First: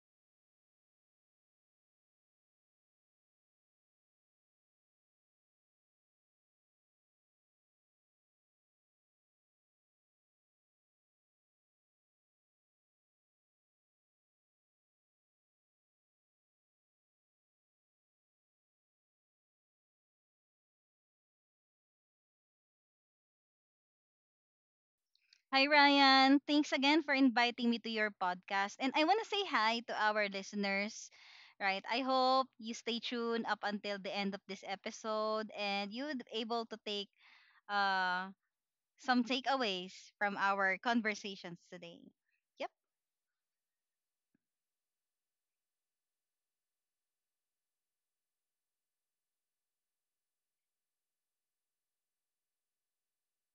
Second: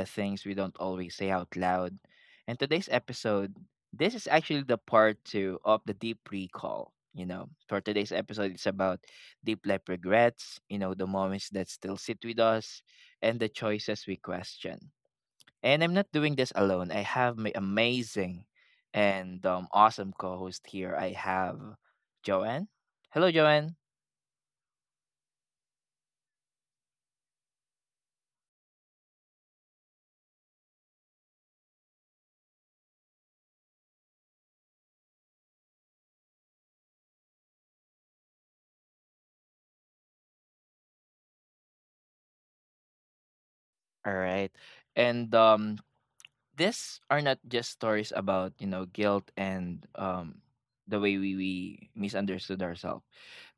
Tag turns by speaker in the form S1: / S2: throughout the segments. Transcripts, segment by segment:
S1: the things we don't always say out loud. And today's episode, this is actually the part 2 of the deep recall. For today's episode it's about deep life regrets, you know, the moments that still sit with us and the choices we question. And I'm not doing this alone. I have my amazing and awesome co host here. I have Joanne. Hello, Joanne.
S2: Hi, Ryan. Thanks again for inviting me to your podcast. And I want to say hi to our listeners. Right. I hope you stay tuned up until the end of this episode and you're able to take uh, some takeaways from our conversations today. Yep.
S1: All right. And These are not just stories about, you know, guilt and the way we misunderstood ourselves,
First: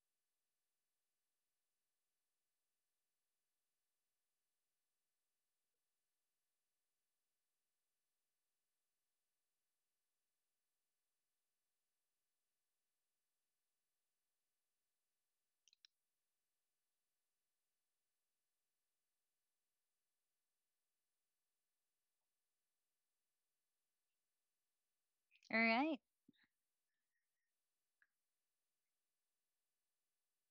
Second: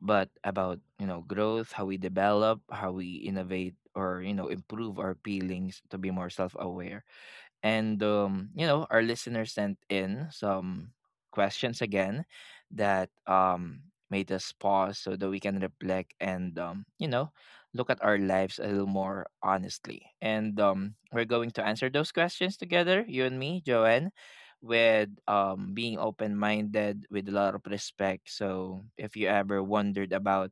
S1: but about, you know, growth, how we develop, how we innovate or, you know, improve our feelings to be more self aware and you know, our listeners sent in some questions again that made us pause so that we can reflect and you know, look at our lives a little more honestly, and we're going to answer those questions together, you and me, Joanne, with
S2: All
S1: being
S2: right.
S1: open-minded with a lot of respect. So if you ever wondered about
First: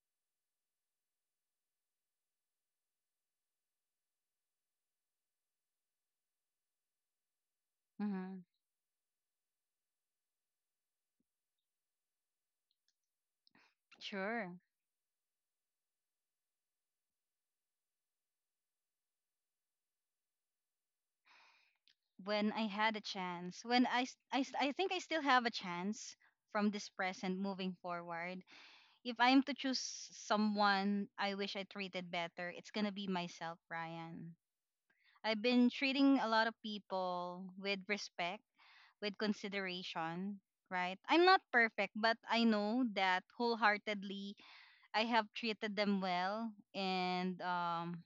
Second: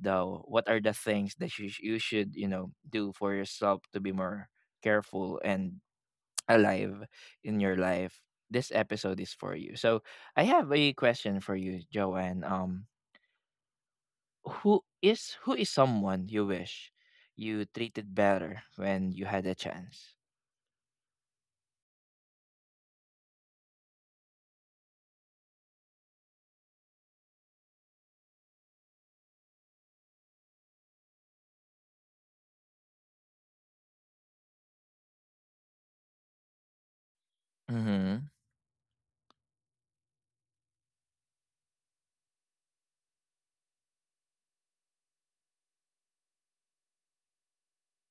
S1: the what are the things that you should, you know, do for yourself to be more careful and alive in your life,
S2: Mm-hmm.
S1: this episode is for you. So I have a question for you, Joanne.
S2: Sure.
S1: Who is someone you wish you treated better when you had a chance?
S2: When I had a chance, when I think I still have a chance from this present moving forward. If I am to choose someone I wish I treated better, it's gonna be myself, Ryan. I've been treating a lot of people with
S1: Mm-hmm.
S2: respect, with consideration, right? I'm not perfect, but I know that wholeheartedly I have treated them well, and um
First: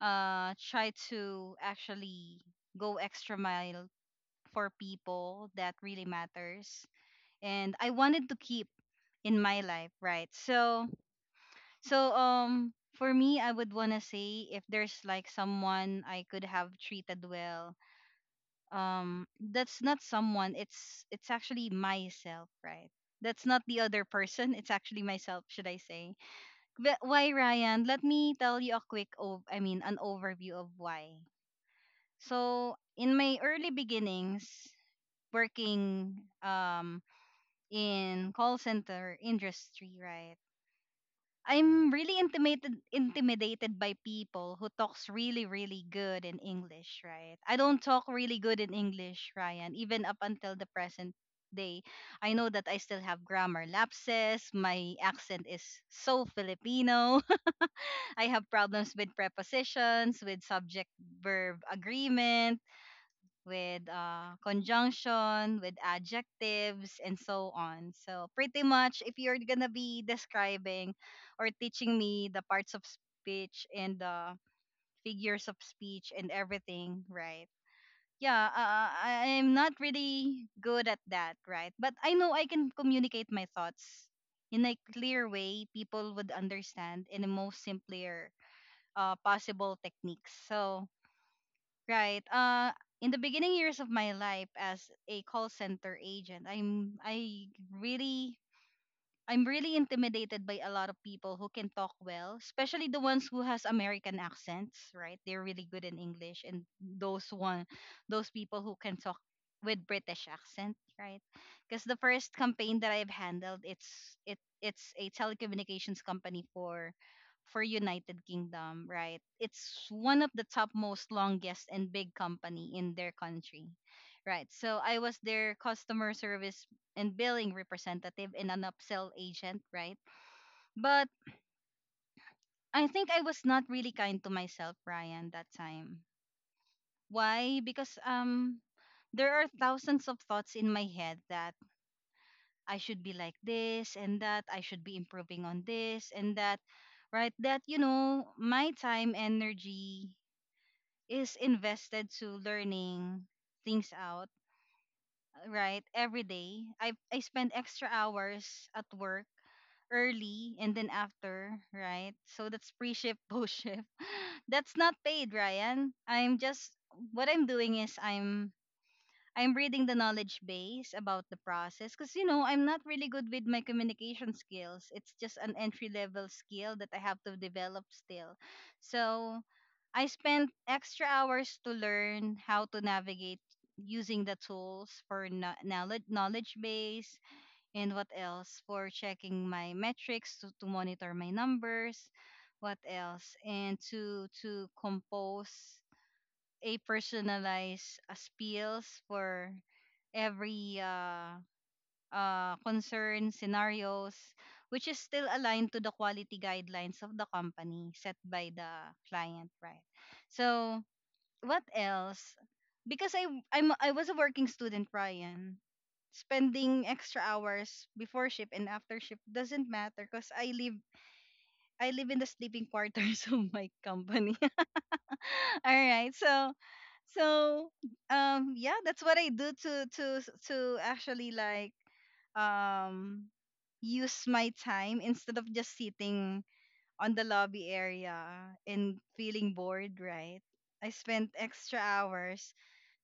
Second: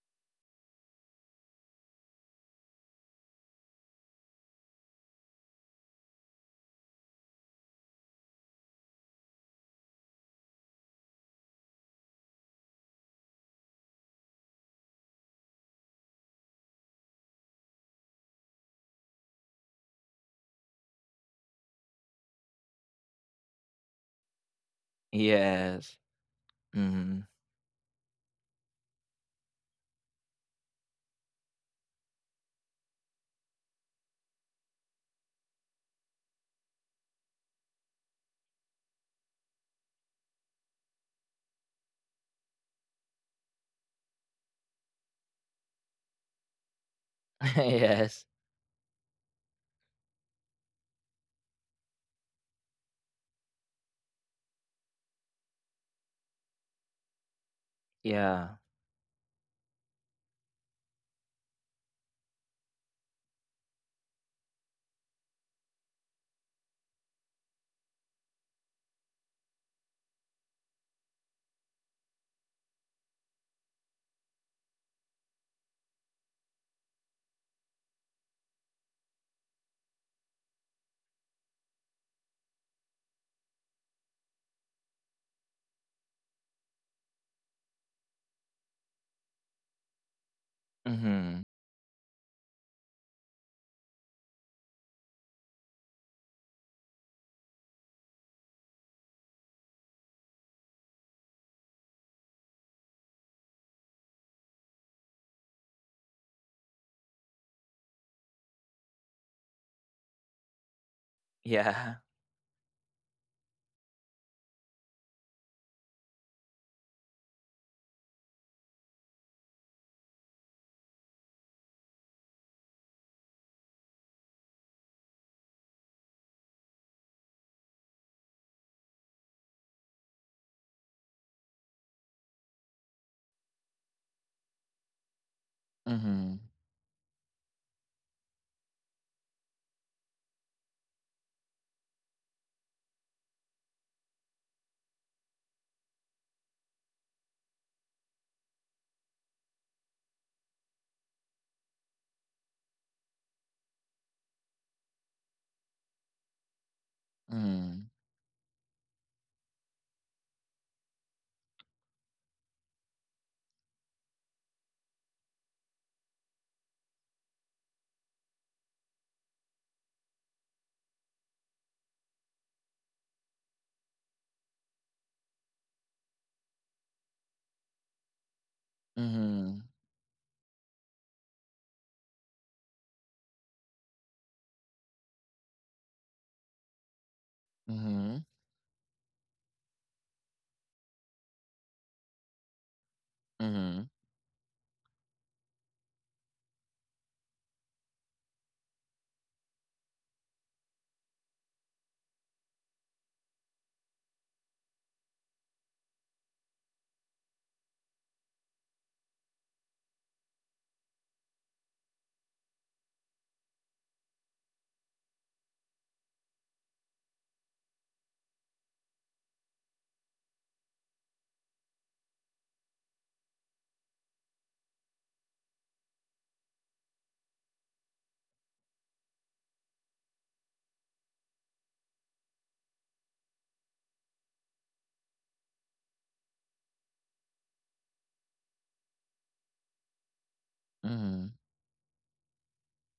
S2: uh try to actually go extra mile for people that really matters and I wanted to keep in my life, right? So for me, I would wanna say if there's like someone I could have treated well, that's not someone, it's actually myself, right? That's not the other person, it's actually myself, should I
S1: Yes.
S2: say. But
S1: Mm-hmm.
S2: why, Ryan? Let me tell you a quick an overview of why. So in my early beginnings working um in call center industry, right? I'm really intimidated by people who talks really really good in English, right? I don't talk
S1: yes.
S2: really good in English, Ryan, even up until the present day. I know that I still have grammar lapses. My accent is so Filipino. I have
S1: Yeah.
S2: problems with prepositions, with subject verb agreement, with conjunction, with adjectives, and so on. So, pretty much, if you're gonna be describing or teaching me the parts of speech and the figures of speech and everything, right? Yeah, I am not really good at that, right? But I know I can communicate my thoughts in a clear way people would understand in the most simpler possible techniques. So,
S1: Mm-hmm.
S2: right. In the beginning years of my life as a call center agent, I'm I really, I'm really intimidated by a lot of people who can talk well, especially the ones who has American accents, right? They're really good in English, and those people who can talk with British accent, right? Because the
S1: Yeah.
S2: first campaign that I've handled, it's a telecommunications company for United Kingdom, right? It's one of the top most longest and big company in their country. Right. So I was their customer service and billing representative and an upsell agent, right? But I think I was not really kind to myself, Ryan, that time.
S1: Mm-hmm.
S2: Why? Because there are thousands of thoughts in my head that I should be like this and that I should be improving on this and that, right? That, you know, my time, energy is invested to learning things out, right? Every day I spend extra hours at work, early and then after, right? So that's pre-shift post-shift, that's not paid, Ryan. I'm just, what I'm doing is I'm reading the knowledge base about the process, because you know, I'm not really good with my communication skills. It's just an entry level skill that I have to develop still. So
S1: Mm-hmm.
S2: I spent extra hours to learn how to navigate using the tools for knowledge base, and what
S1: Mm-hmm.
S2: else, for checking my metrics to monitor my numbers, what else, and
S1: Mm-hmm.
S2: to compose a personalized spiels for every concern scenarios, which is still aligned to the quality guidelines of the company set by the client, right? So what else? Because I was a working student, Brian. Spending extra hours before shift and after shift doesn't matter because I live in the sleeping quarters of my company. All right, so, so yeah, that's what I do, to actually like, um use my time instead of just sitting on the lobby area and feeling bored, right? I spent
S1: Mm-hmm.
S2: extra hours,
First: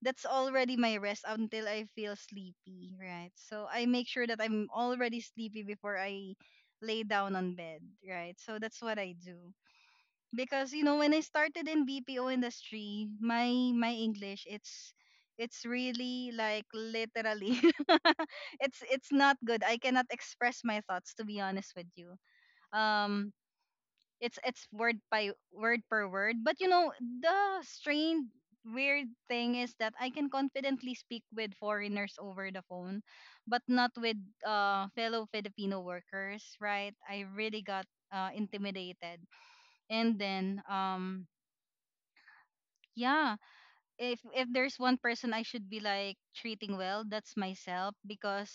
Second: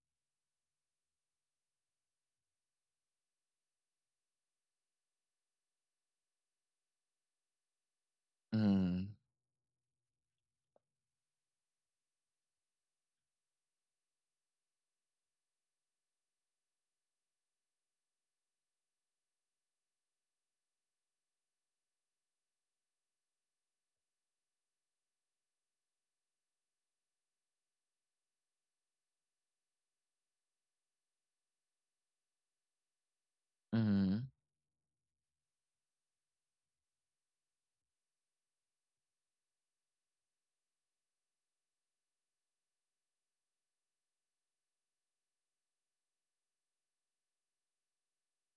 S2: that's already my rest until I feel sleepy, right? So I make sure that I'm already sleepy before I lay down on bed, right? So that's what
S1: Mm-hmm.
S2: I do. Because you know, when I started in BPO industry, my English, it's really like literally it's not good. I cannot express my thoughts, to be honest with you. Um it's word by word per word, but you know, the strange, weird thing is that I can confidently speak with foreigners over the phone, but not with
S1: Mm-hmm.
S2: fellow Filipino workers, right? I really got intimidated, and then yeah, if there's one person I should be like treating well, that's myself, because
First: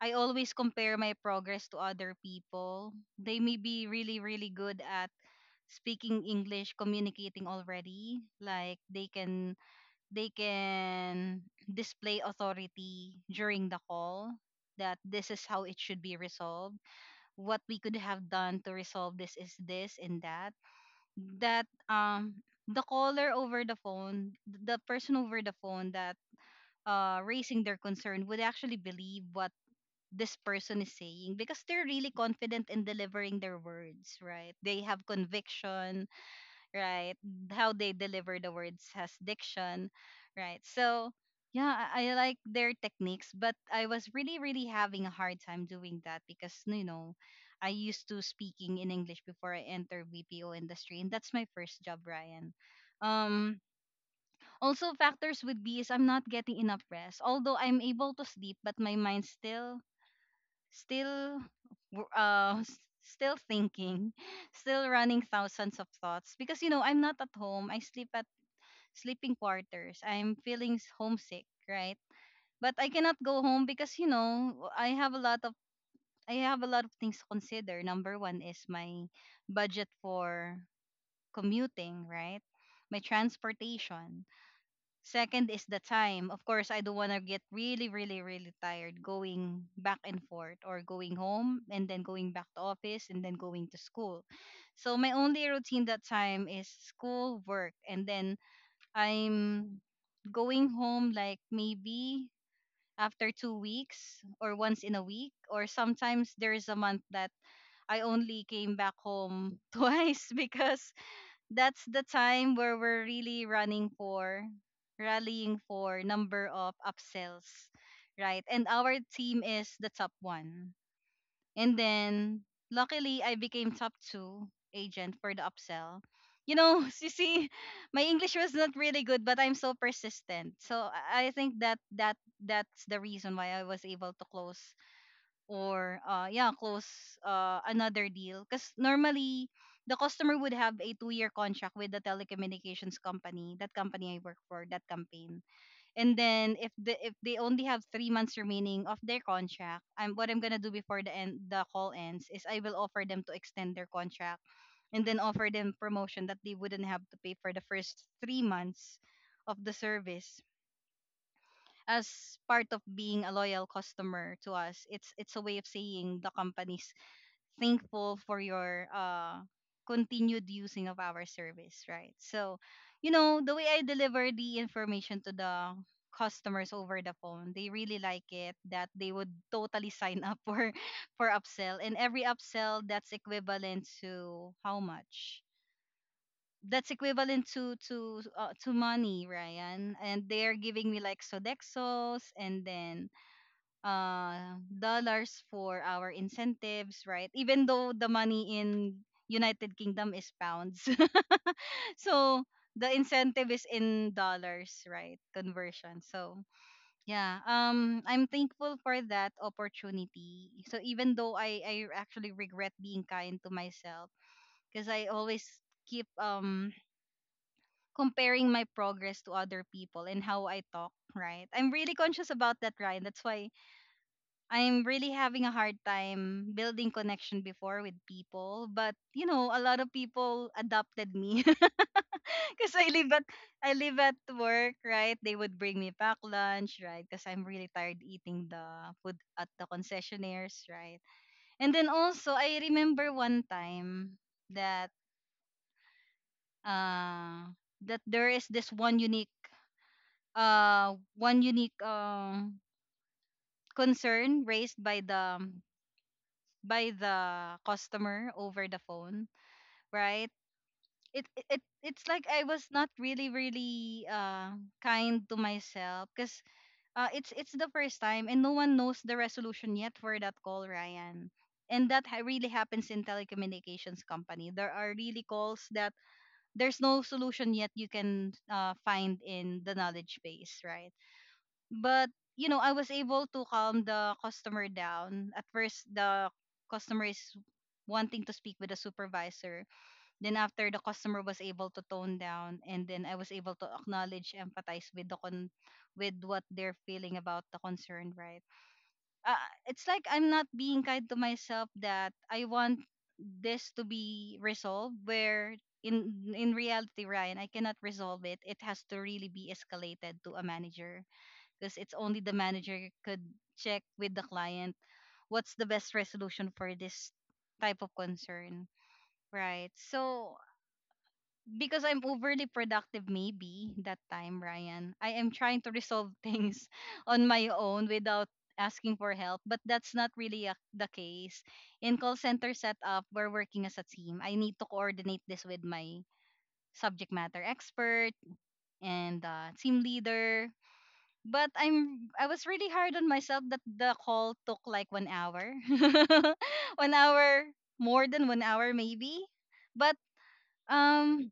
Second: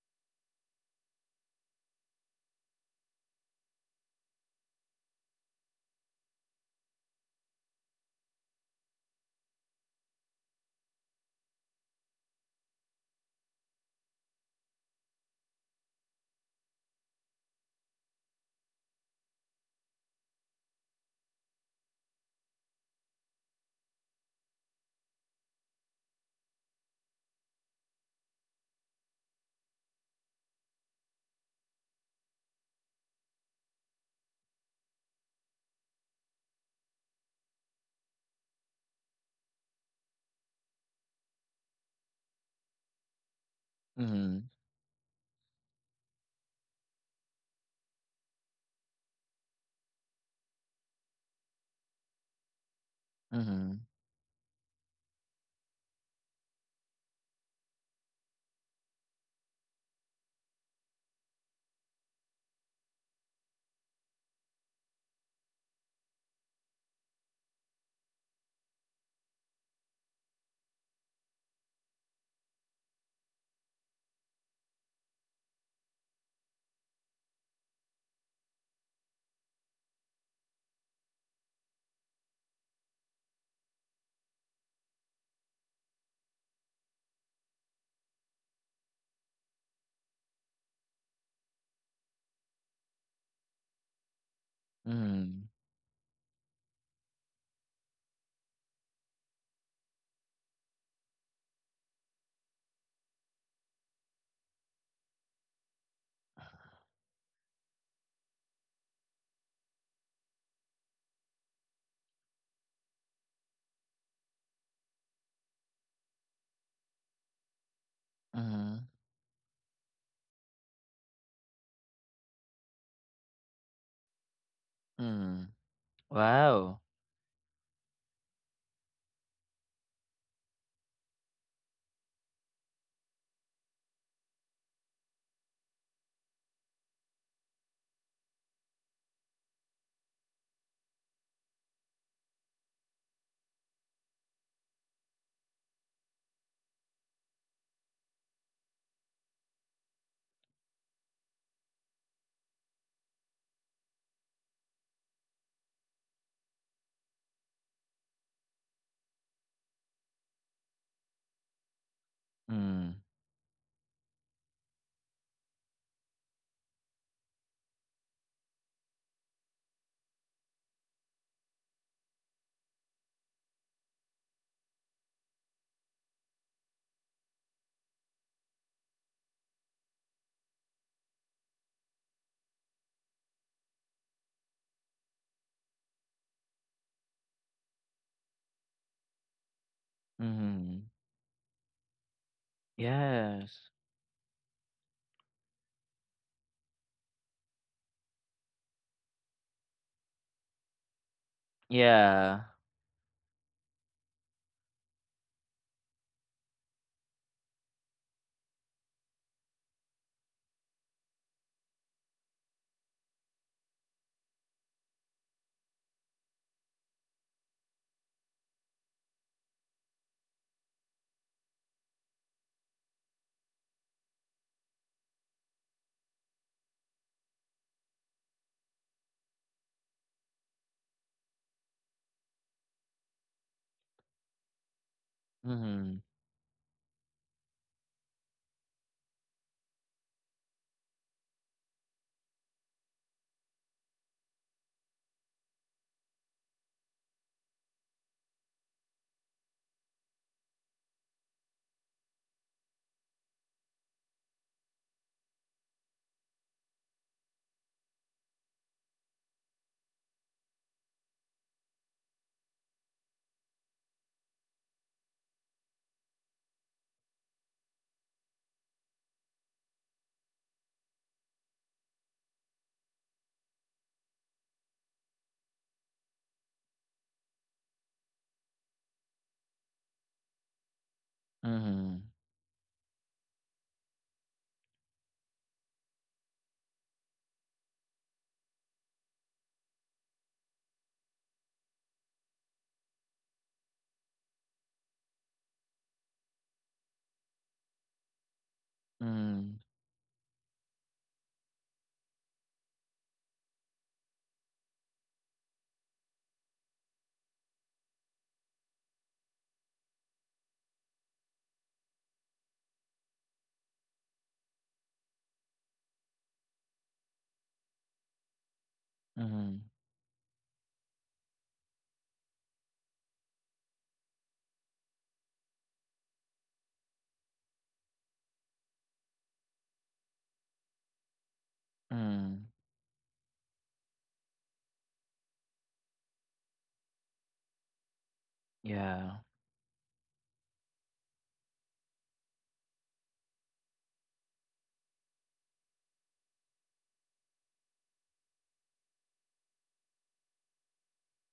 S2: I always compare my progress to other people. They may be really really good at speaking English, communicating already, like they can display authority during the call, that this is how it should be resolved. What we could have done to resolve this is this and that that the caller over the phone, the person over the phone that raising their concern would actually believe what this person is saying, because they're really confident in delivering their words, right? They have conviction, right? How they deliver the words has diction, right? So yeah, I like their techniques, but I was really,
S1: Mm-hmm.
S2: really having a hard time doing that, because you know, I used to speaking in English before I entered BPO industry, and that's my first job, Ryan. Um,
S1: Mm-hmm.
S2: Also factors would be is I'm not getting enough rest. Although I'm able to sleep, but my mind still still thinking, still running thousands of thoughts, because you know, I'm not at home, I sleep at sleeping quarters, I'm feeling homesick, right? But I cannot go home because you know, I have a lot of, I have a lot of things to consider. Number one is my budget for commuting, right? My transportation. Second is the time. Of course, I don't want to get really, really, really tired going back and forth, or going home and then going back to office and then going to school. So my
S1: Mm-hmm.
S2: only routine that time is school, work, and then I'm going home like maybe after 2 weeks or once in a week, or sometimes there is a month that I only came back home twice, because that's the time where we're really running for, rallying for number of upsells, right? And
S1: Mm-hmm.
S2: our team is the top one, and then luckily I became top two agent for the
S1: Mm-hmm.
S2: upsell. You know,
S1: Wow.
S2: you see, my English was not really good, but I'm so persistent, so I think that that's the reason why I was able to close, or yeah, close another deal. Because normally the customer would have a 2 year contract with the telecommunications company, that company I work for, that campaign. And then if they only have 3 months remaining of their contract, I'm what I'm gonna do before the call ends is I will offer them to extend their contract, and then offer them promotion that they wouldn't have to pay for the first 3 months of the service, as part of
S1: Mm.
S2: being a loyal customer to us. It's a way of saying the company's thankful for your continued using of our service, right? So you know, the way I deliver the information to the customers over the phone, they really like it, that they would totally sign up for upsell. And every upsell, that's equivalent to how much, that's equivalent to, to money, Ryan. And they're
S1: Mhm.
S2: giving me like Sodexos, and then
S1: Yes.
S2: dollars for our incentives, right? Even though the money in United Kingdom is pounds. So
S1: Yeah.
S2: the incentive is in dollars, right? Conversion. So yeah, I'm thankful for that opportunity. So even though I actually regret being kind to myself, because I always keep comparing my progress to other people and how I talk, right? I'm really conscious about that, Ryan. That's why I'm really having a hard time building connection before with people. But you know, a lot of people adopted me because I live at work, right? They would bring me
S1: Mhm.
S2: pack lunch, right? Because I'm really tired eating the food at the concessionaires, right? And then also, I remember one time that uh that there is this one unique concern raised um, by the customer over the phone, right. It's like I was not really kind to myself because it's the first time and no one knows the resolution yet for that call, Ryan. And really happens in telecommunications company. There are really calls that there's no solution yet you can find in the knowledge base, right. But
S1: Mhm.
S2: you know, I was able to calm the customer down. At first the customer is wanting to speak with the supervisor, then after the customer was able to tone down and then I was able to acknowledge, empathize with the con with what they're feeling about the concern, right.
S1: Mm.
S2: It's like I'm not being kind to myself, that I want this to be resolved where in in reality, Ryan, I cannot resolve it. It has to really be escalated to a manager because it's only the manager could check with the client what's the best resolution for this type of concern.
S1: Mhm.
S2: Right. So because I'm overly productive maybe that time, Ryan, I am trying to resolve things on my own without asking for help, but that's not really the case. In call
S1: Mm.
S2: center setup, we're working as a team. I need to coordinate this with my subject matter expert
S1: Yeah.
S2: and team leader, but I was really hard on myself that the call took like 1 hour, 1 hour, more than 1 hour maybe. But um,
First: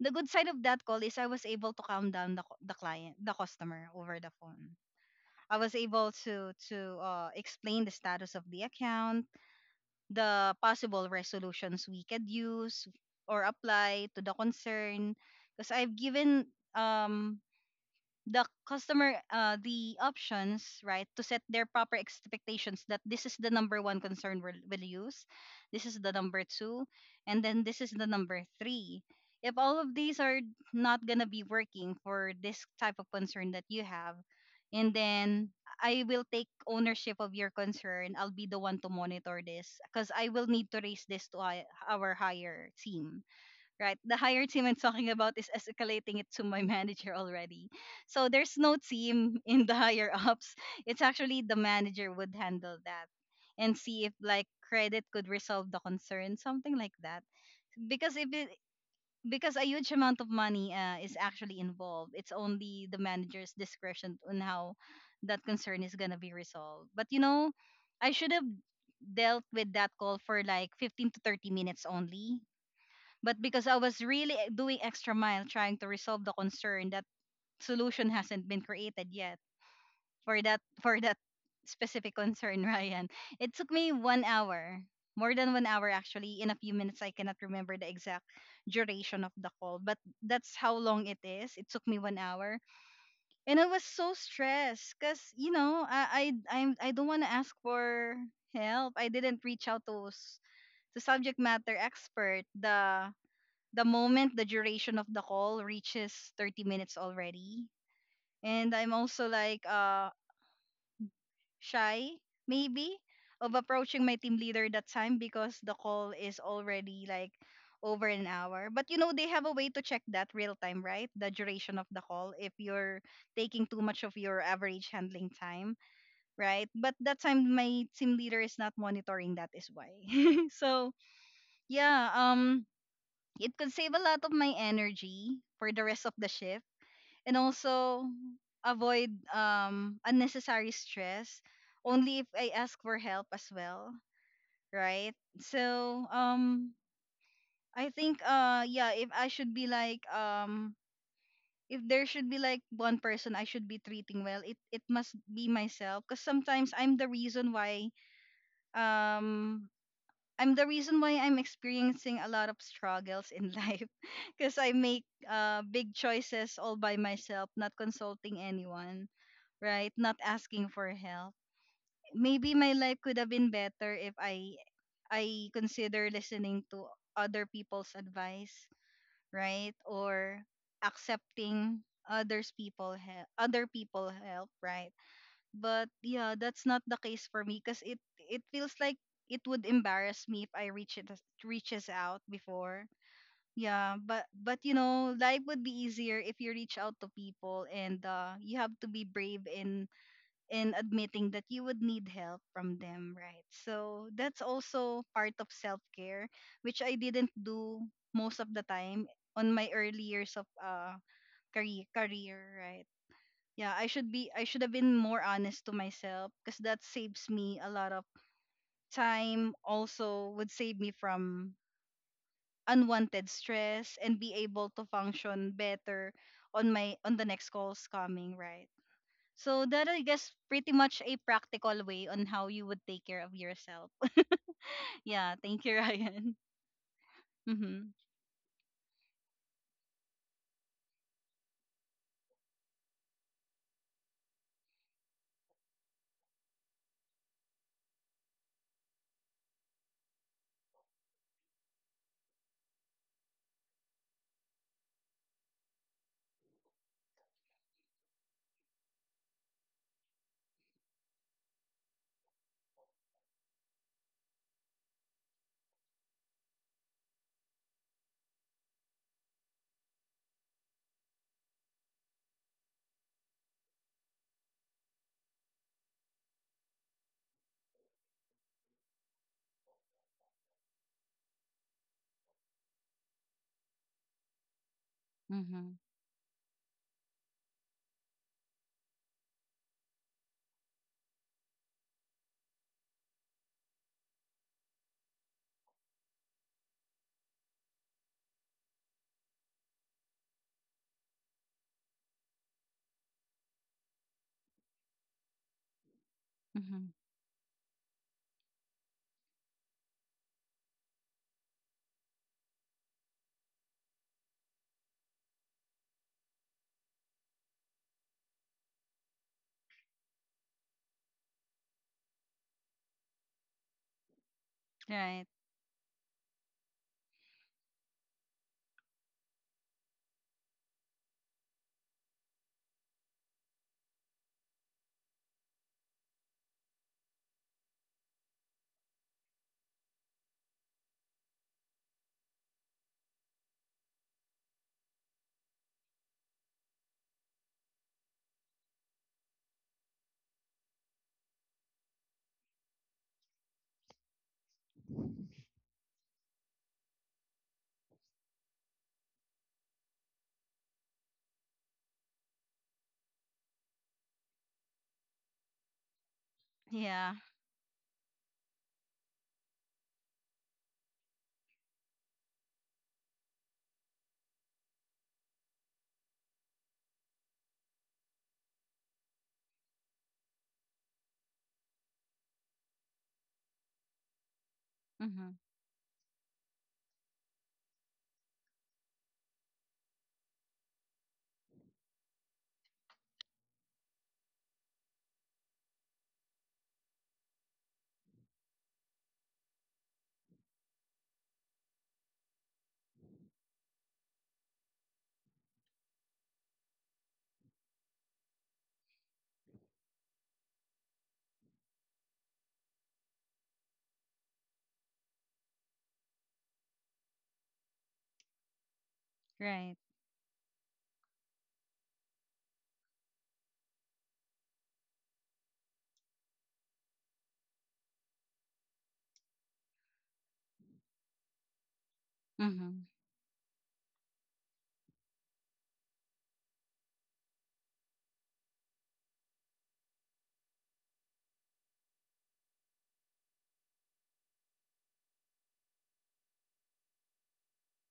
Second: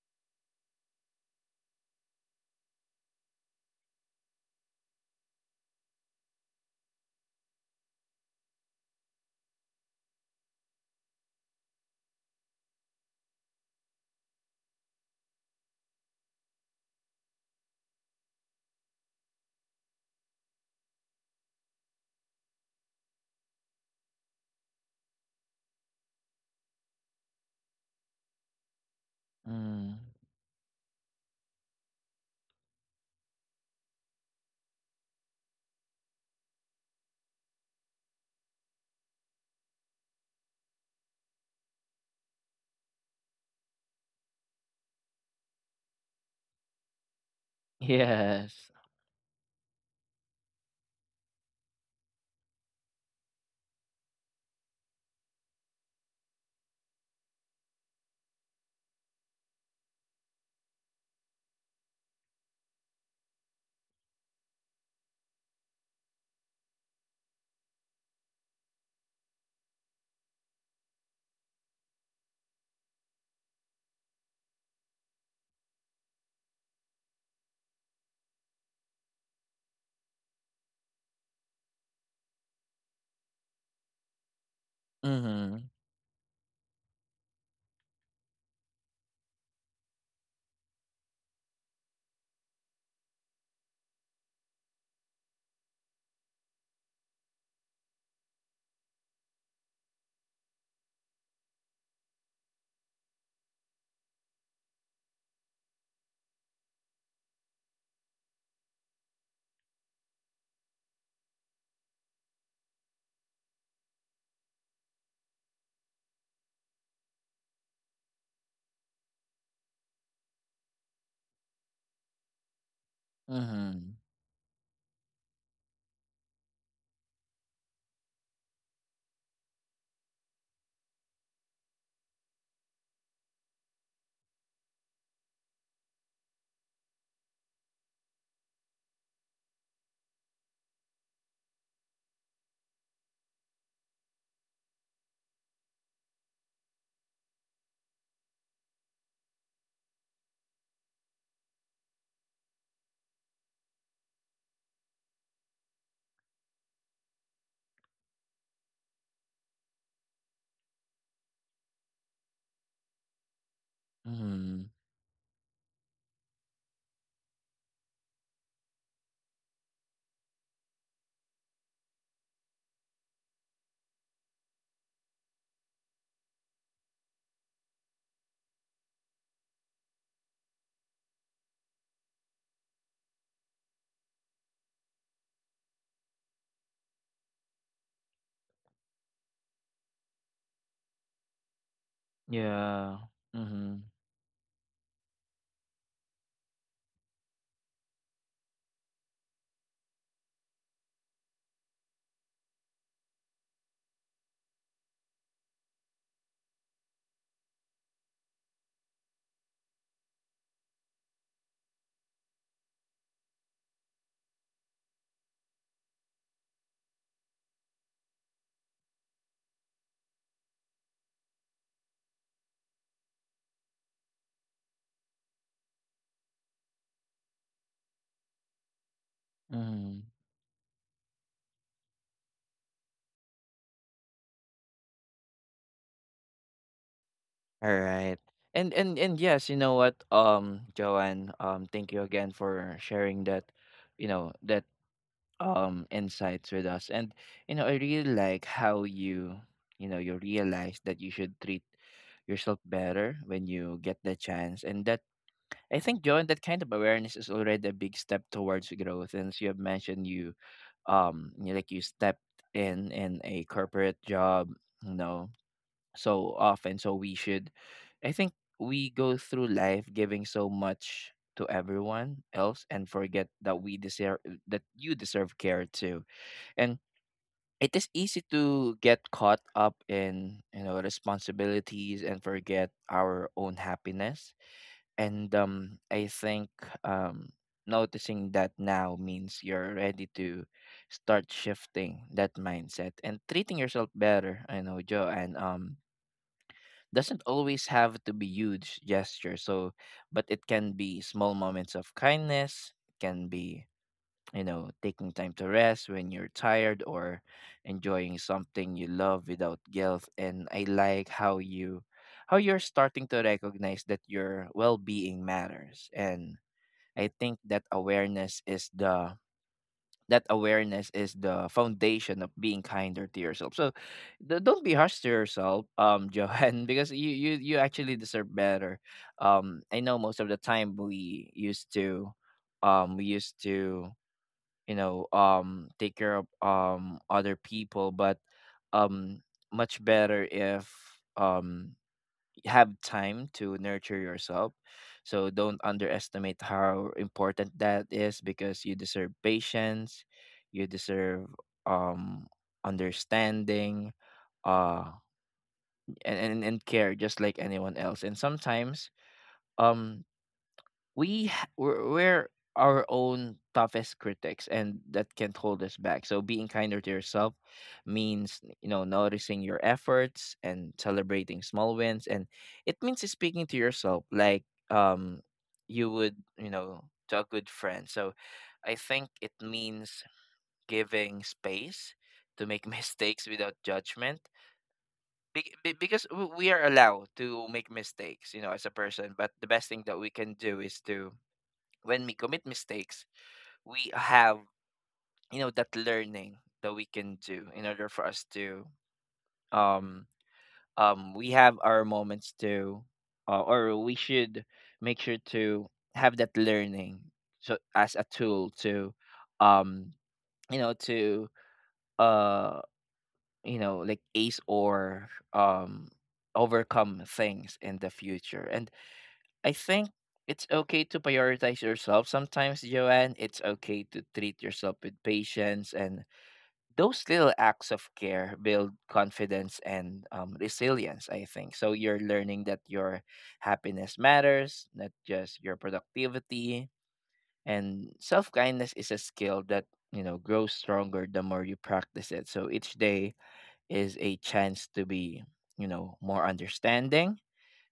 S2: the good side of that call is I was able to calm down the the client, the customer over the phone. I was able to to explain the status of the account, the possible resolutions we could use or apply to the concern, because I've given um the customer the options, right, to set their proper expectations that this is the number one concern we'll use, this is the number two, and then this is the number three. If all of
S1: Mm.
S2: these are not going to be working for this type of concern that you have, and then I will take ownership of your concern. I'll be the one to monitor this because I will need to raise this to our higher team, right? The higher team I'm talking about is escalating it to my manager already. So there's
S1: Yes.
S2: no team in the higher ups. It's actually the manager would handle that and see if like credit could resolve the concern, something like that. Because if it, because a huge amount of money is actually involved, it's only the manager's discretion on how that concern is gonna be resolved. But you know, I should have dealt with that call for like 15 to 30 minutes only, but because I was really doing extra mile trying to resolve the concern, that solution hasn't been created yet for that specific concern, Ryan. It took me 1 hour, more than one
S1: Mhm.
S2: hour actually. In a few minutes, I cannot remember the exact duration of the call, but that's how long it is. It took me 1 hour, and I was so stressed because you know I don't want to ask for help. I didn't reach out to to subject matter expert, the moment the duration of the call reaches 30 minutes already. And I'm also like shy maybe of approaching my team leader that time because the call is already like over an hour. But you know they have a way to check that real time, right? The duration of the call if you're taking too much
S1: Mhm.
S2: of your average handling time, right? But that time my team leader is not monitoring that is why. So, yeah, it could save a lot of my energy for the rest of the shift, and also avoid unnecessary stress only if I ask for help as well, right? So, I think yeah, if I should be like if there should be like one person I should be treating well, it must be myself because sometimes I'm the reason why um I'm the reason why I'm experiencing a lot of struggles in life because I
S1: Mhm.
S2: make big choices all by myself, not consulting anyone, right? Not asking for help. Maybe my life could have been better if I consider listening to other people's advice, right? Or accepting others people help, other people help, right? But yeah, that's not the case for me because it feels like it would embarrass me if I reaches out before.
S1: Yeah.
S2: Yeah,
S1: Mhm.
S2: but you know, life would be easier if you reach out to people, and you have to be brave in admitting that you would need help from them, right? So that's also part of self-care which I didn't do most of the time on my early years of career career, right? Yeah, I should have been more honest to myself because that saves me a lot of time, also would save me from unwanted stress, and be able to function better on the next calls coming, right. So that, I
S1: Mhm.
S2: guess, pretty much a practical way on how you would take care of yourself. Yeah, thank you, Ryan. Mhm.
S1: All right. And yes, you know what, Joanne, thank you again for sharing that, you know, that insights with us, and you know, I really like how you you know you realize that you should treat yourself better when you get the chance. And that, I think, John, that kind of awareness is already a big step towards growth. And as you have mentioned, you um, you, like you stepped in a corporate job, you know, so often. So we should, I think, we go through life giving so much to everyone else and forget that we deserve that you deserve care too. And it is easy to get caught up in, you know, responsibilities and forget our own happiness. and
S2: Mhm.
S1: um i think um noticing that now means you're ready to start shifting that mindset and treating yourself better. I know, Joe. And Doesn't always have to be huge gesture, so. But it can be small moments of kindness, can be, you know, taking time to rest when you're
S2: Mhm.
S1: tired or enjoying something you love without guilt. And I like how you're starting to recognize that your well-being matters. And I think that awareness is the that awareness is the foundation of being kinder to yourself. So don't be harsh to
S2: Right.
S1: yourself, Johan, because you you actually deserve better. I know most of the time we used to, you know, um, take care of um, other people, but um, much better if um, you have time to nurture yourself. So don't underestimate how important that is, because you deserve patience, you deserve um, understanding, uh, and care just like anyone else. And sometimes, um, we're our own toughest critics and that can hold us back. So being kinder to
S2: Yeah.
S1: yourself means, you know, noticing your efforts and celebrating small wins. And it means speaking to yourself like um, you would, you know, to a good friend. So I think it means giving space to make mistakes without judgment,
S2: Mhm.
S1: because we are allowed to make mistakes, you know, as a person. But the best thing that we can do is to, when we commit mistakes, we have, you know, that learning that we can do in order for us to um we have our moments to or we should make sure to have that learning, so as a tool to um, you know, to uh, you know, like ace or um, overcome things in the future. And I
S2: Right.
S1: think it's okay to prioritize yourself sometimes, Joanne. It's okay to treat yourself with patience, and those little acts of care build confidence and resilience. I think so. You're learning that
S2: Mhm.
S1: your happiness matters, not just your productivity. And self kindness is a skill that, you know, grows stronger the more you practice it. So each day is a chance to be, you know, more understanding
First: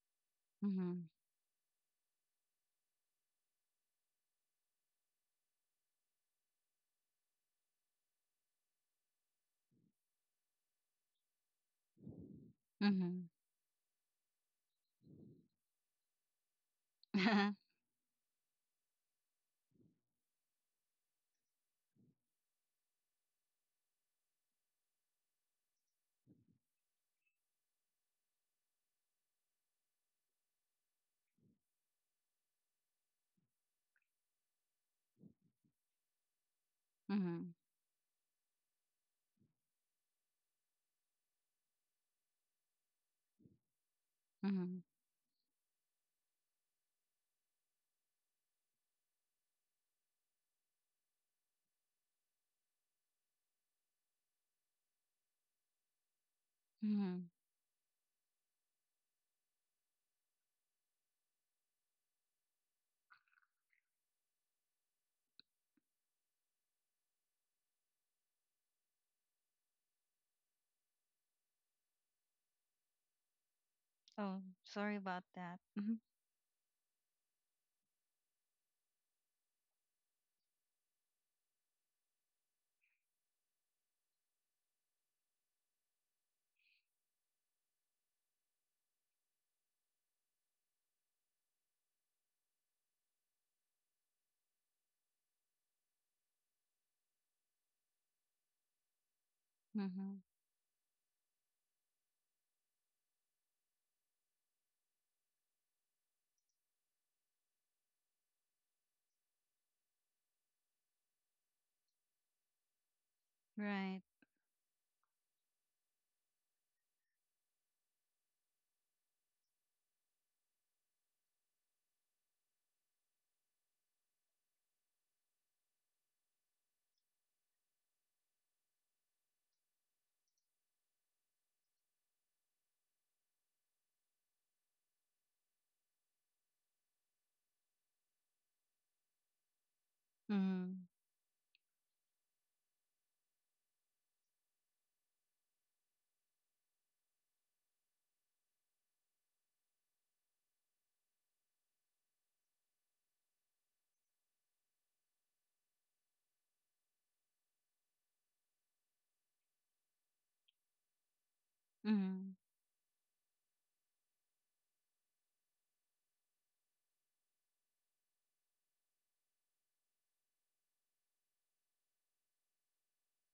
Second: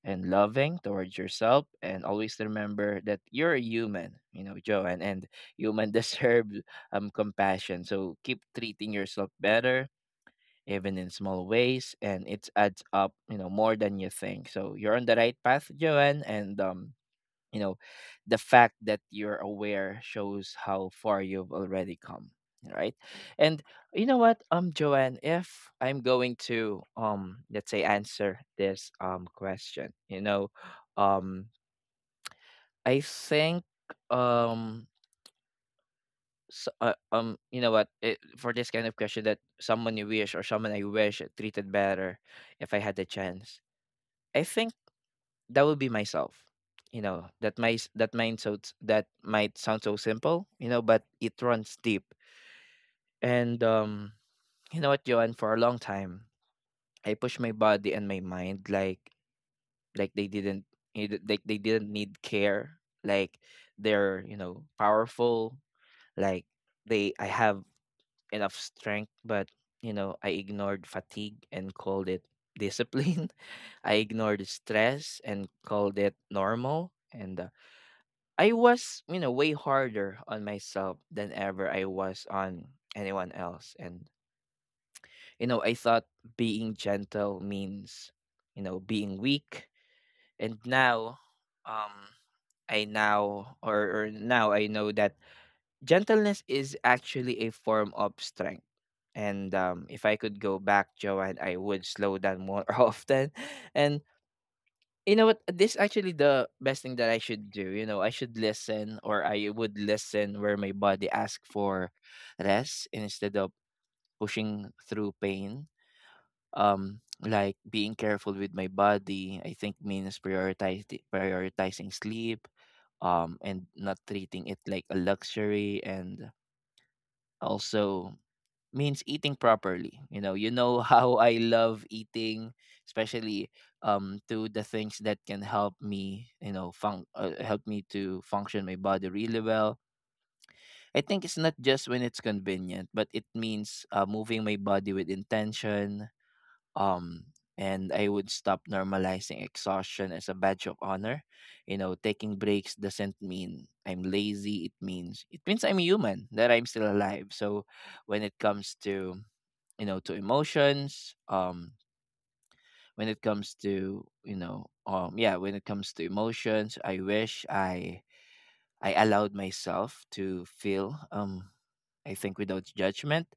S1: and loving
S2: Mhm.
S1: towards yourself. And always remember that you're a human, you know, Joanne, and human deserve um, compassion. So keep treating yourself better even in small ways, and it adds up,
S2: Mhm.
S1: you know, more than you think. So you're on the right path, Joanne. And You know, the fact that you're aware shows how far you've already come, right? And you know what, um, Joanne, if I'm going to um, let's say answer this um, question, you know, um, I think, um, you
S2: Mhm.
S1: know what, it, for this kind of question that someone you wish, or someone I wish treated better, if I had the chance, I
S2: Mhm.
S1: think
S2: Mhm.
S1: that would be myself. You know, that my s- that might so that might sound so simple, you know, but it runs deep. And you know what, Johan? For a long time, I pushed my body and my mind like like they didn't like they didn't need care. Like they're, you know, powerful, like they I have enough strength, but you know, I ignored fatigue and called it discipline. I ignored
S2: Oh, sorry
S1: stress
S2: about
S1: and
S2: that.
S1: called
S2: Mhm,
S1: it normal. And I was, you know, way harder on myself than ever I was on anyone else. And, you know, I thought being gentle means, you know, being weak. And now, um, I now or now I know that gentleness is actually a form of strength. And if I
S2: mhm.
S1: could go back, Joanne, I would slow down more often. And. You know what? This actually the best thing that I should do. You know, I would listen where my body asks for rest instead of
S2: Right.
S1: pushing through pain. Like being careful with my body, I think means prioritize prioritizing sleep, and not treating it like a luxury, and also means eating properly. You know how I love eating, especially um, to the things that can help me, you know, help me to function my body really well.
S2: Mhm,
S1: I think it's not just when it's convenient, but it means moving my body with intention. Um, and I would stop normalizing exhaustion as a badge of honor. You know, taking breaks doesn't mean I'm lazy. It means I'm human, that I'm still alive. So when it comes to you know to emotions
S2: mhm,
S1: when it comes to, you know, um, yeah, when it comes to emotions, I wish I allowed myself to feel um, I think without judgment.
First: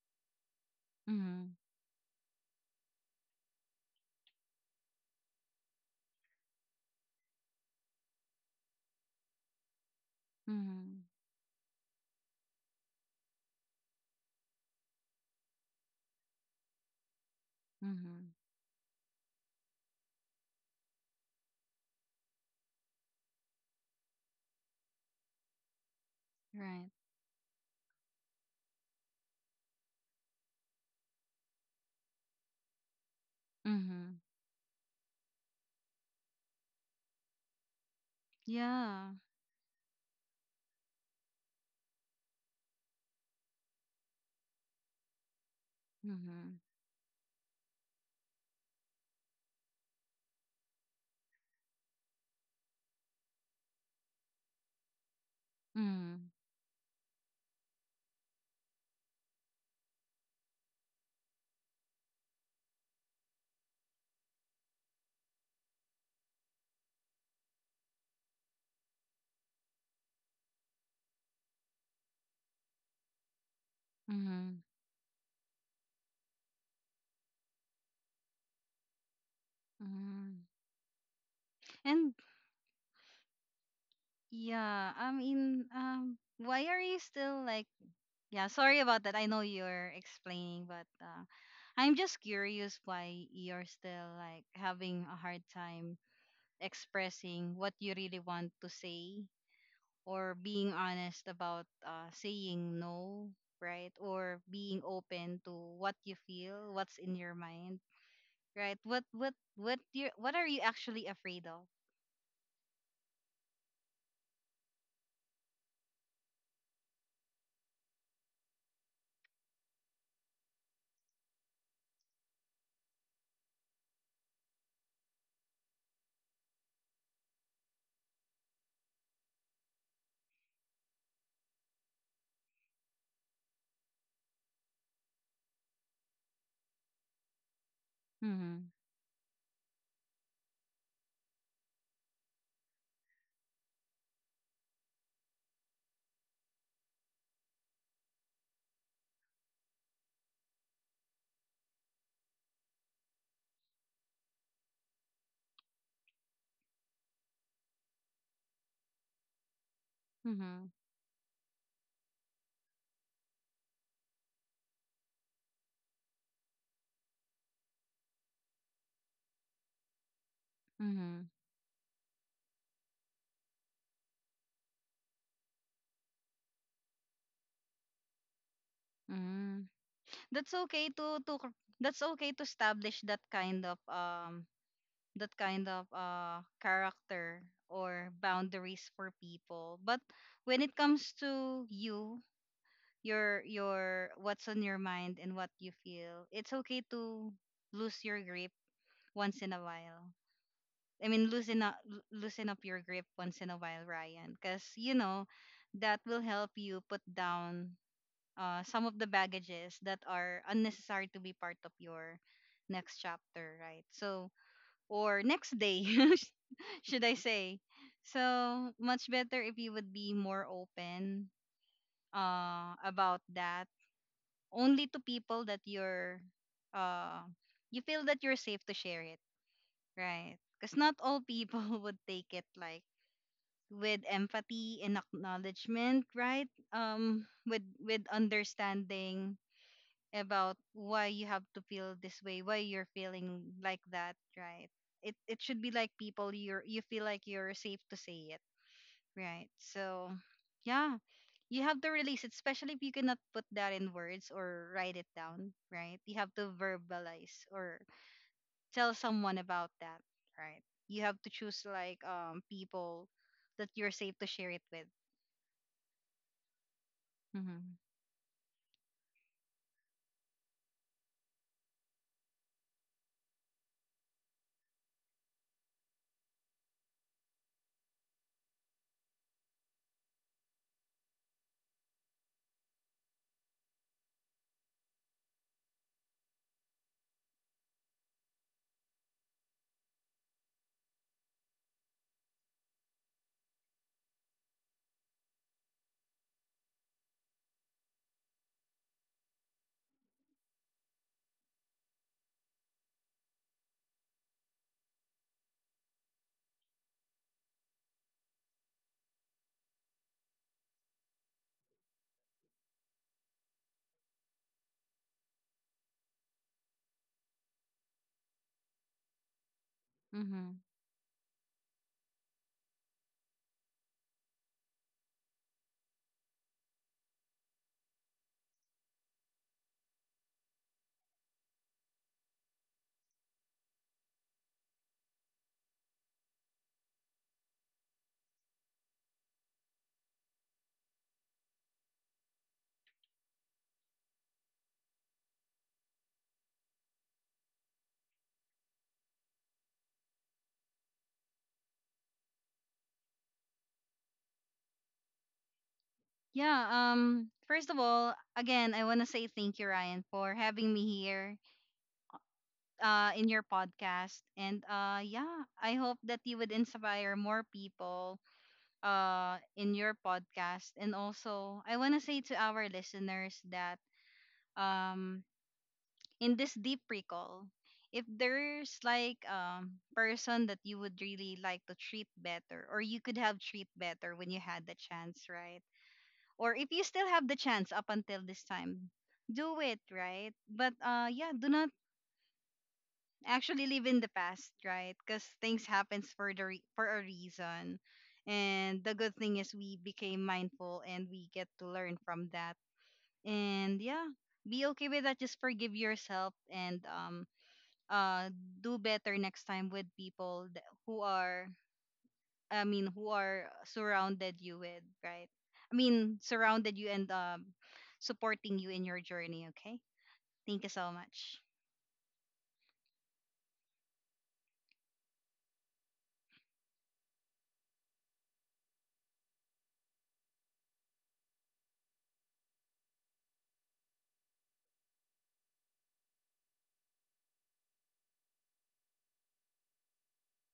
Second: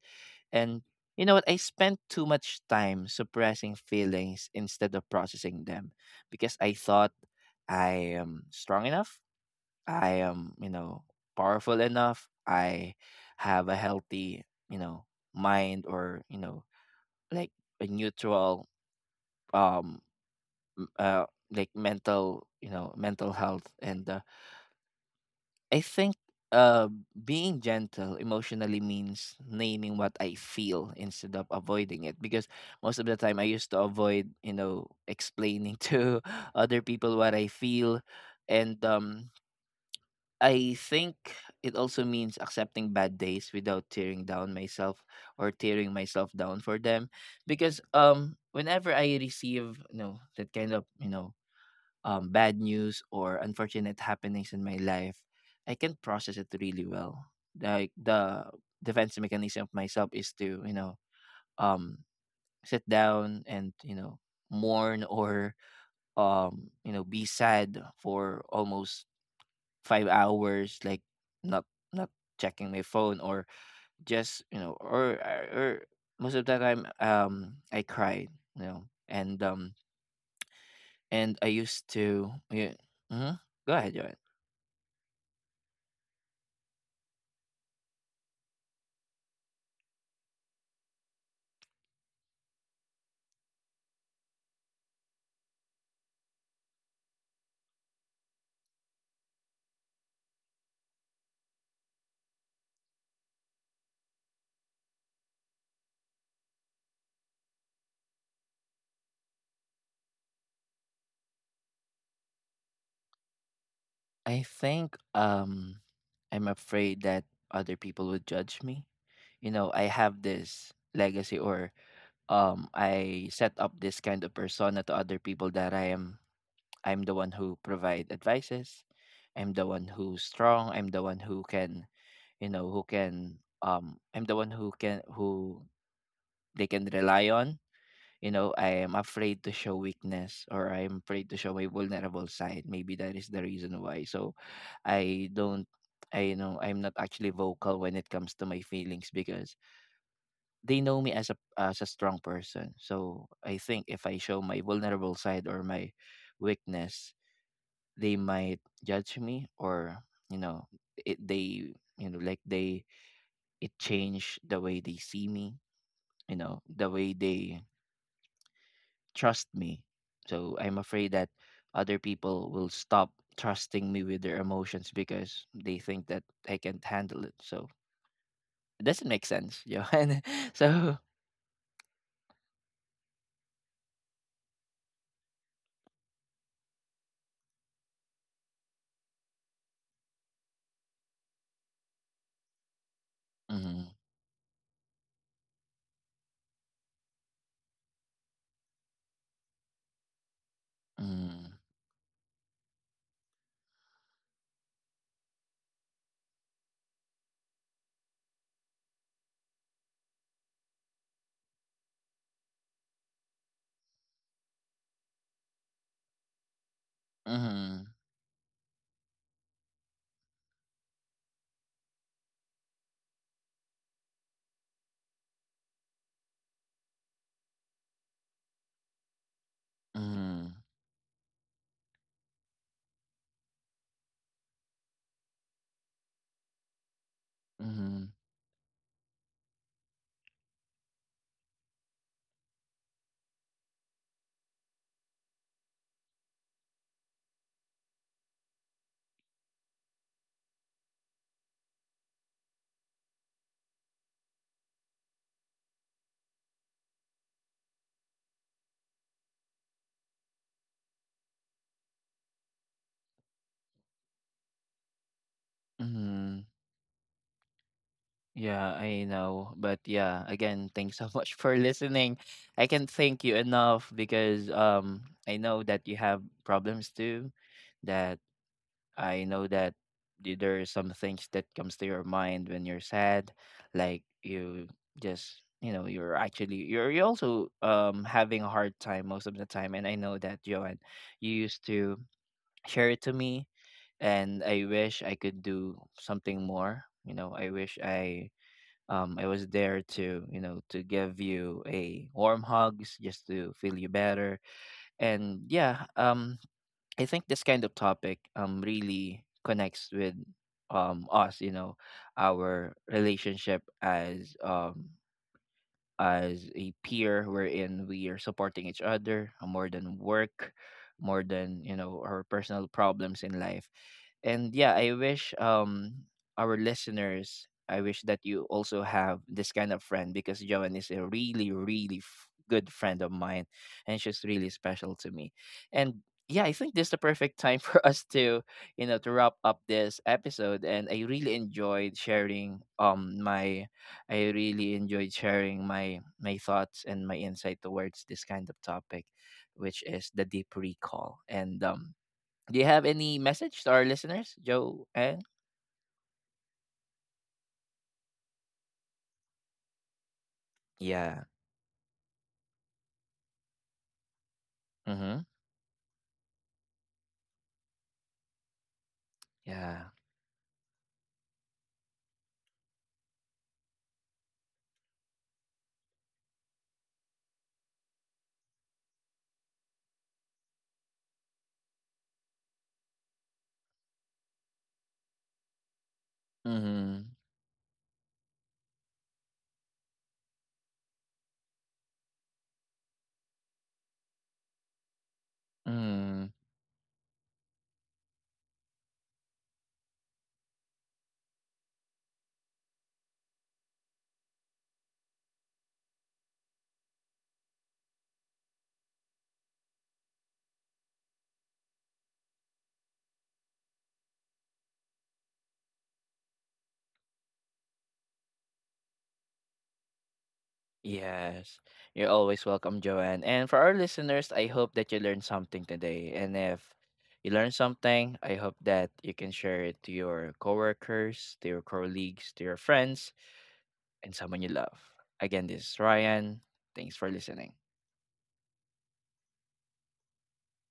S1: And you know what,
S2: mhm,
S1: I spent too much time suppressing feelings instead of processing them, because I thought I am strong enough, I am, you know,
S2: mhm,
S1: powerful enough, I have a healthy, you know, mind, or you know, like a
S2: mhm.
S1: neutral um, m- uh like mental, you know, mental health. And I think
S2: Right.
S1: uh, being gentle emotionally means naming what I feel instead of avoiding it, because most of the time I used to
S2: Mhm.
S1: avoid, you know, explaining to other people what I feel. And
S2: Yeah.
S1: um, I think it also means accepting bad days without tearing myself
S2: Mhm,
S1: down for them. Because um, whenever I receive, you know, that kind of, you know, bad news or unfortunate happenings in my life, I can
S2: mhm,
S1: process it really well. Like the defense mechanism of myself is to, you know, um, sit down and, you know, mourn, or you know, be sad for almost 5 hours, like not not checking my phone or just you
S2: mhm,
S1: know or most of the time um, I cried, you know, and um,
S2: mhm.
S1: and I used
S2: And
S1: to, yeah. Mhm. Go ahead.
S2: yeah, I mean, why are you still like? Yeah, sorry about that. I know you're explaining, but I'm just curious why you're still like having a hard time expressing what you really want to say or being honest about saying no, right? Or being open to what you feel, what's in your mind, right? What are you actually afraid of?
S1: I think um, I'm afraid that other people would judge me. You know, I have this legacy, or um, I set up this kind of persona to other people that I'm the one who provide advices. I'm the one who's strong. I'm the one who can, you know, who can um, I'm the one who can who they can rely on. You know,
S2: Hmm.
S1: I am afraid to show weakness, or I am afraid to show my vulnerable side. Maybe that is the reason why. So I don't I you know, I'm not actually vocal when it comes to my feelings, because they know me as a strong person. So I think if I show my vulnerable side or my weakness, they might judge me, or you know,
S2: Hmm.
S1: it, they you know, like they it change the way they see me, you know, the way they trust me. So I'm afraid that
S2: Hmm.
S1: other people will stop trusting me with their emotions, because they think that I can't handle it. So it doesn't make
S2: Hmm.
S1: sense, Johan.
S2: That's okay to
S1: so
S2: to that's okay to establish that kind of character or boundaries for people. But when it comes to
S1: mm,
S2: your what's on your mind and what you feel, it's okay to lose your grip once in a while. I mean, loosen up,
S1: mm,
S2: loosen up your grip once in a while, Ryan, because you know that will help you put down some of the baggages that are unnecessary to be part of your next chapter, right? So, or next day, should I say?
S1: mm,
S2: So, much better if you would be more open about that only to people that uh you feel that you're safe to share it, right?
S1: mm,
S2: Because not all people would take it like with empathy and acknowledgement, right? With
S1: mm,
S2: understanding about why you have to feel this way, why you're feeling like that, right? It should be like people you feel like you're safe to say it. Right. So, yeah, you have to release it, especially if you cannot put that in words or write it down, right? You have to verbalize or tell someone about that, right? You have to choose like people that you're safe to share it with.
S1: mm.
S2: Mhm.
S1: Yeah, I know. But yeah, again, thanks so much for listening. I can't thank you enough, because um, I know that you have problems too, that I know there are some things that comes to your mind when you're sad, like you just, you know, you're actually you're also um, having a hard time most of the time. And I know that, Joanne, you used to share it to me, and I wish I could do something more. You know, I wish I was there to, you know, to give you a warm hugs just to feel you better. And yeah um, I think this kind of topic um, really connects with um, us, you know, our relationship as um, as a peer, wherein we are supporting each other more than work,
S2: Mhm.
S1: more than, you know, our personal problems in life. And yeah, I wish um, our listeners, I wish that you also have this kind of friend, because Joan is a really really good friend of mine, and she's really special to me. And yeah, I think this is the perfect time for us to, you know, to wrap up this episode. And I really enjoyed sharing my I really enjoyed sharing my thoughts and my insight towards this kind of topic, which is the deep recall. And do you have any message to our listeners, Joe? And
S2: Yeah, first of all, again, I want to say thank you, Ryan, for having me
S1: yeah,
S2: here in your podcast, and
S1: mm-hmm.
S2: yeah, I hope that you would inspire more people in
S1: Yeah,
S2: your podcast. And also I want to say to our listeners that um in this deep recall, if there's like person that you would really like to treat better, or you could have treat better when you had the chance, right? Or if you
S1: mm-hmm.
S2: still have the chance up until this time, do it, right? But yeah, do not actually live in the past, right? Because things happens
S1: Mm-hmm.
S2: for the for a reason, and the good thing is we became mindful and we get to learn from that. And yeah, be okay with that. Just forgive yourself and uh do better next time with people who are who are surrounded you with, right? I mean surrounded you and supporting you in your journey. Okay, thank you so much.
S1: Yes. You're always welcome, Joanne. And for our listeners, I hope that you learned something today. And if you learned something, I hope that you can share it to your coworkers, to your colleagues, to your friends, and someone you love. Again, this is Ryan. Thanks for listening.